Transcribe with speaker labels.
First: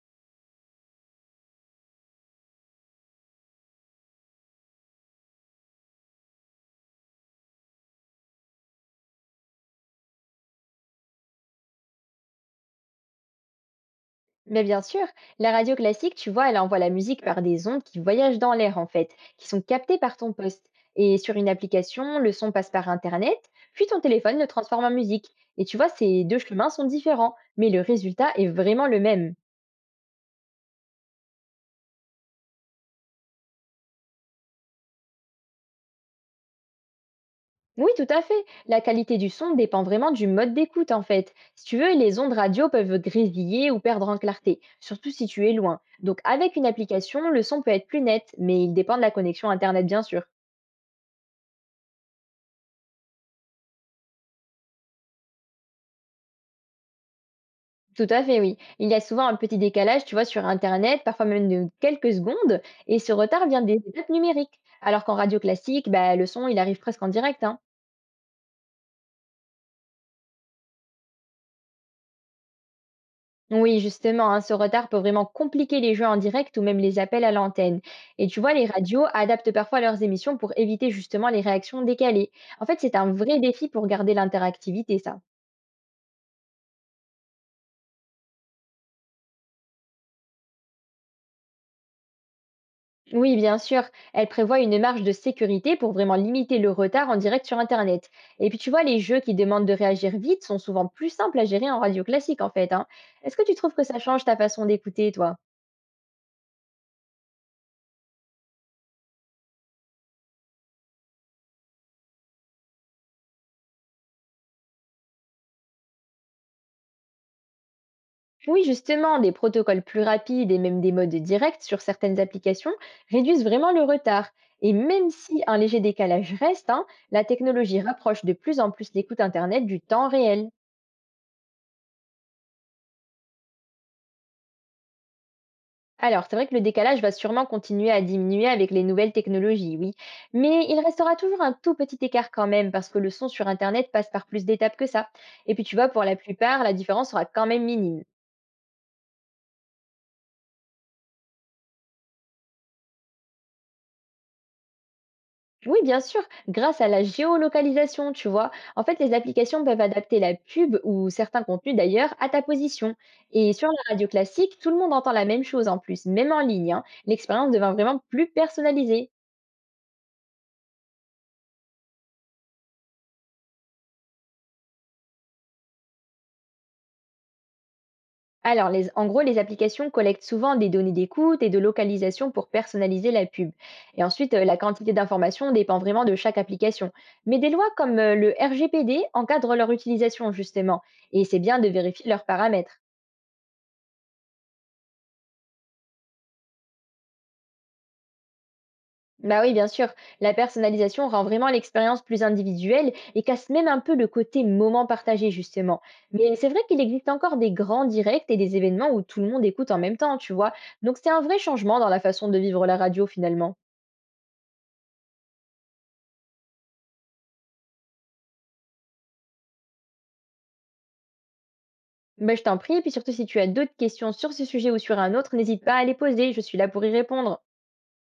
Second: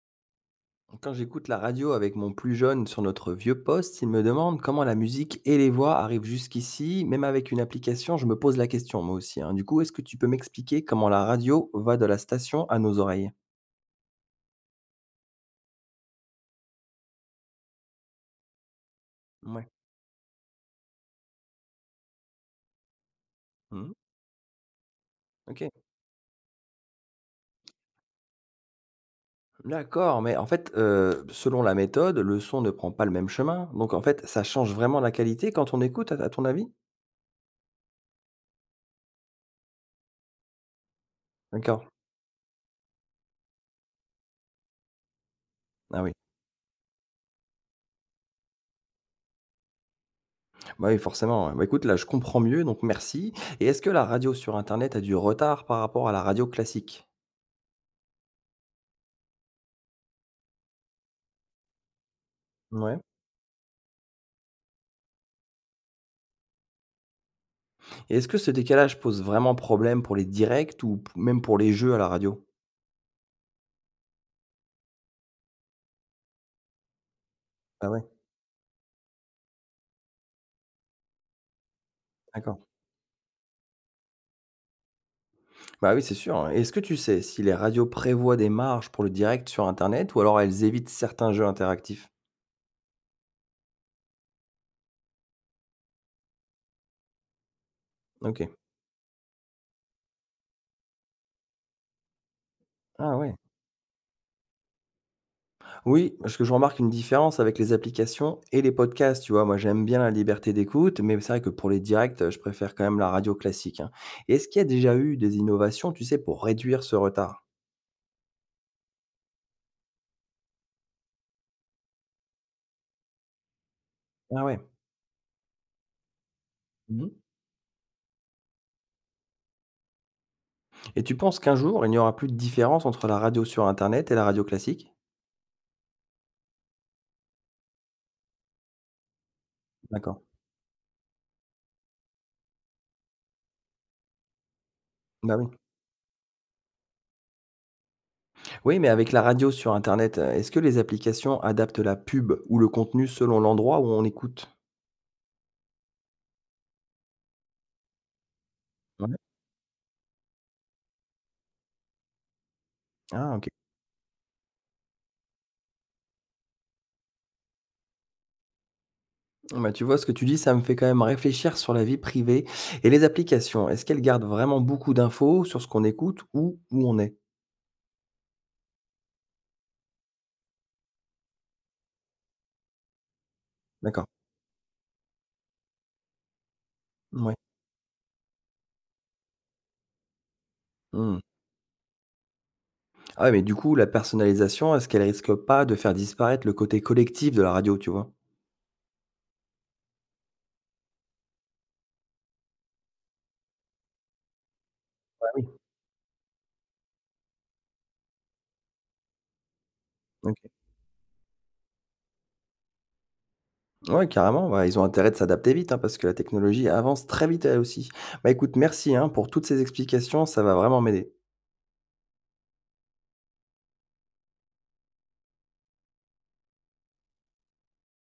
Speaker 1: Quand j'écoute la radio avec mon plus jeune sur notre vieux poste, il me demande comment la musique et les voix arrivent jusqu'ici. Même avec une application, je me pose la question, moi aussi, hein. Du coup, est-ce que tu peux m'expliquer comment la radio va de la station à nos oreilles?
Speaker 2: Mais bien sûr, la radio classique, tu vois, elle envoie la musique par des ondes qui voyagent dans l'air en fait, qui sont
Speaker 1: Ouais.
Speaker 2: captées par ton poste. Et sur une application, le son passe par Internet, puis
Speaker 1: Mhm.
Speaker 2: ton téléphone le transforme en musique. Et
Speaker 1: Ok.
Speaker 2: tu vois, ces deux chemins sont différents, mais le résultat est vraiment le même.
Speaker 1: D'accord, mais en fait, selon la méthode, le son ne prend pas le même chemin. Donc, en fait, ça change vraiment la qualité quand on écoute, à ton avis?
Speaker 2: Oui, tout à fait. La qualité du son dépend vraiment du mode d'écoute en fait. Si tu
Speaker 1: D'accord.
Speaker 2: veux, les ondes radio peuvent grésiller ou perdre en clarté, surtout si tu es loin.
Speaker 1: Ah oui.
Speaker 2: Donc avec une application, le son peut être plus net, mais il dépend de la connexion Internet bien sûr.
Speaker 1: Bah oui, forcément. Ouais. Bah écoute, là, je comprends mieux, donc merci. Et est-ce que la radio sur Internet a du retard par rapport à la radio classique?
Speaker 2: Tout à fait, oui. Il y a souvent un petit décalage, tu vois, sur internet, parfois même de quelques secondes, et
Speaker 1: Ouais.
Speaker 2: ce retard vient des étapes numériques. Alors qu'en radio classique, bah, le son, il arrive presque en direct, hein.
Speaker 1: Et est-ce que ce décalage pose vraiment problème pour les directs ou p même pour les jeux à la radio?
Speaker 2: Oui, justement, hein, ce retard peut vraiment compliquer les jeux en direct ou même les appels à l'antenne.
Speaker 1: Ah ouais,
Speaker 2: Et tu vois, les radios adaptent parfois leurs émissions pour éviter justement les réactions décalées.
Speaker 1: d'accord.
Speaker 2: En fait, c'est un vrai défi pour garder l'interactivité, ça.
Speaker 1: Bah, oui, c'est sûr, hein. Et est-ce que tu sais si les radios prévoient des marges pour le direct sur internet ou alors elles évitent certains jeux interactifs?
Speaker 2: Oui, bien sûr. Elle prévoit une marge de sécurité pour vraiment limiter le retard en direct sur Internet. Et
Speaker 1: OK.
Speaker 2: puis tu vois, les jeux qui demandent de réagir vite sont souvent plus simples à gérer en radio classique en fait, hein.
Speaker 1: Ah ouais.
Speaker 2: Est-ce que tu trouves que ça change ta façon d'écouter, toi?
Speaker 1: Oui, parce que je remarque une différence avec les applications et les podcasts, tu vois? Moi, j'aime bien la liberté d'écoute, mais c'est vrai que pour les directs, je préfère quand même la radio classique, hein. Et est-ce qu'il y a déjà eu des innovations, tu sais, pour réduire ce retard?
Speaker 2: Oui, justement, des protocoles plus rapides et même des modes directs sur certaines applications réduisent vraiment le retard.
Speaker 1: Ah ouais.
Speaker 2: Et même si un léger décalage reste, hein,
Speaker 1: Mmh.
Speaker 2: la technologie rapproche de plus en plus l'écoute Internet du temps réel.
Speaker 1: Et tu penses qu'un jour, il n'y aura plus de différence entre la radio sur internet et la radio classique?
Speaker 2: Alors, c'est vrai que le décalage va sûrement continuer à diminuer avec les nouvelles technologies, oui.
Speaker 1: D'accord.
Speaker 2: Mais il restera toujours un tout petit écart quand même, parce que le son sur Internet passe par plus d'étapes que ça.
Speaker 1: Bah, oui.
Speaker 2: Et puis, tu vois, pour la plupart, la différence sera quand même minime.
Speaker 1: Oui, mais avec la radio sur internet, est-ce que les applications adaptent la pub ou le contenu selon l'endroit où on écoute?
Speaker 2: Oui, bien sûr, grâce à la géolocalisation, tu vois. En fait, les
Speaker 1: Ouais.
Speaker 2: applications peuvent adapter la pub ou certains contenus d'ailleurs à ta position.
Speaker 1: Ah OK.
Speaker 2: Et sur la radio classique, tout le monde entend la même chose en plus, même en ligne, hein. L'expérience devient vraiment plus personnalisée.
Speaker 1: Bah, tu vois, ce que tu dis, ça me fait quand même réfléchir sur la vie privée et les applications. Est-ce qu'elles gardent vraiment beaucoup d'infos sur ce qu'on écoute ou où on est?
Speaker 2: Alors, en gros, les applications collectent souvent des données d'écoute et de localisation pour personnaliser la pub. Et
Speaker 1: D'accord.
Speaker 2: ensuite, la quantité d'informations dépend vraiment de chaque application.
Speaker 1: Oui.
Speaker 2: Mais des lois comme le RGPD encadrent leur utilisation, justement.
Speaker 1: Mmh.
Speaker 2: Et c'est bien de vérifier leurs paramètres.
Speaker 1: Ah ouais, mais du coup, la personnalisation, est-ce qu'elle risque pas de faire disparaître le côté collectif de la radio, tu vois?
Speaker 2: Bah oui, bien sûr, la personnalisation rend vraiment l'expérience plus individuelle et casse même un peu le côté moment
Speaker 1: Bah,
Speaker 2: partagé,
Speaker 1: oui.
Speaker 2: justement. Mais c'est vrai qu'il existe encore des grands directs et des événements où tout le monde écoute en même temps, tu
Speaker 1: OK.
Speaker 2: vois. Donc c'est un vrai changement dans la façon de vivre la radio, finalement.
Speaker 1: Ouais, carrément, bah, ils ont intérêt de s'adapter vite, hein, parce que la technologie avance très vite elle aussi. Bah écoute, merci hein, pour toutes ces explications, ça va vraiment m'aider.
Speaker 2: Bah, je t'en prie, et puis surtout si tu as d'autres questions sur ce sujet ou sur un autre, n'hésite pas à les poser, je suis là pour y répondre.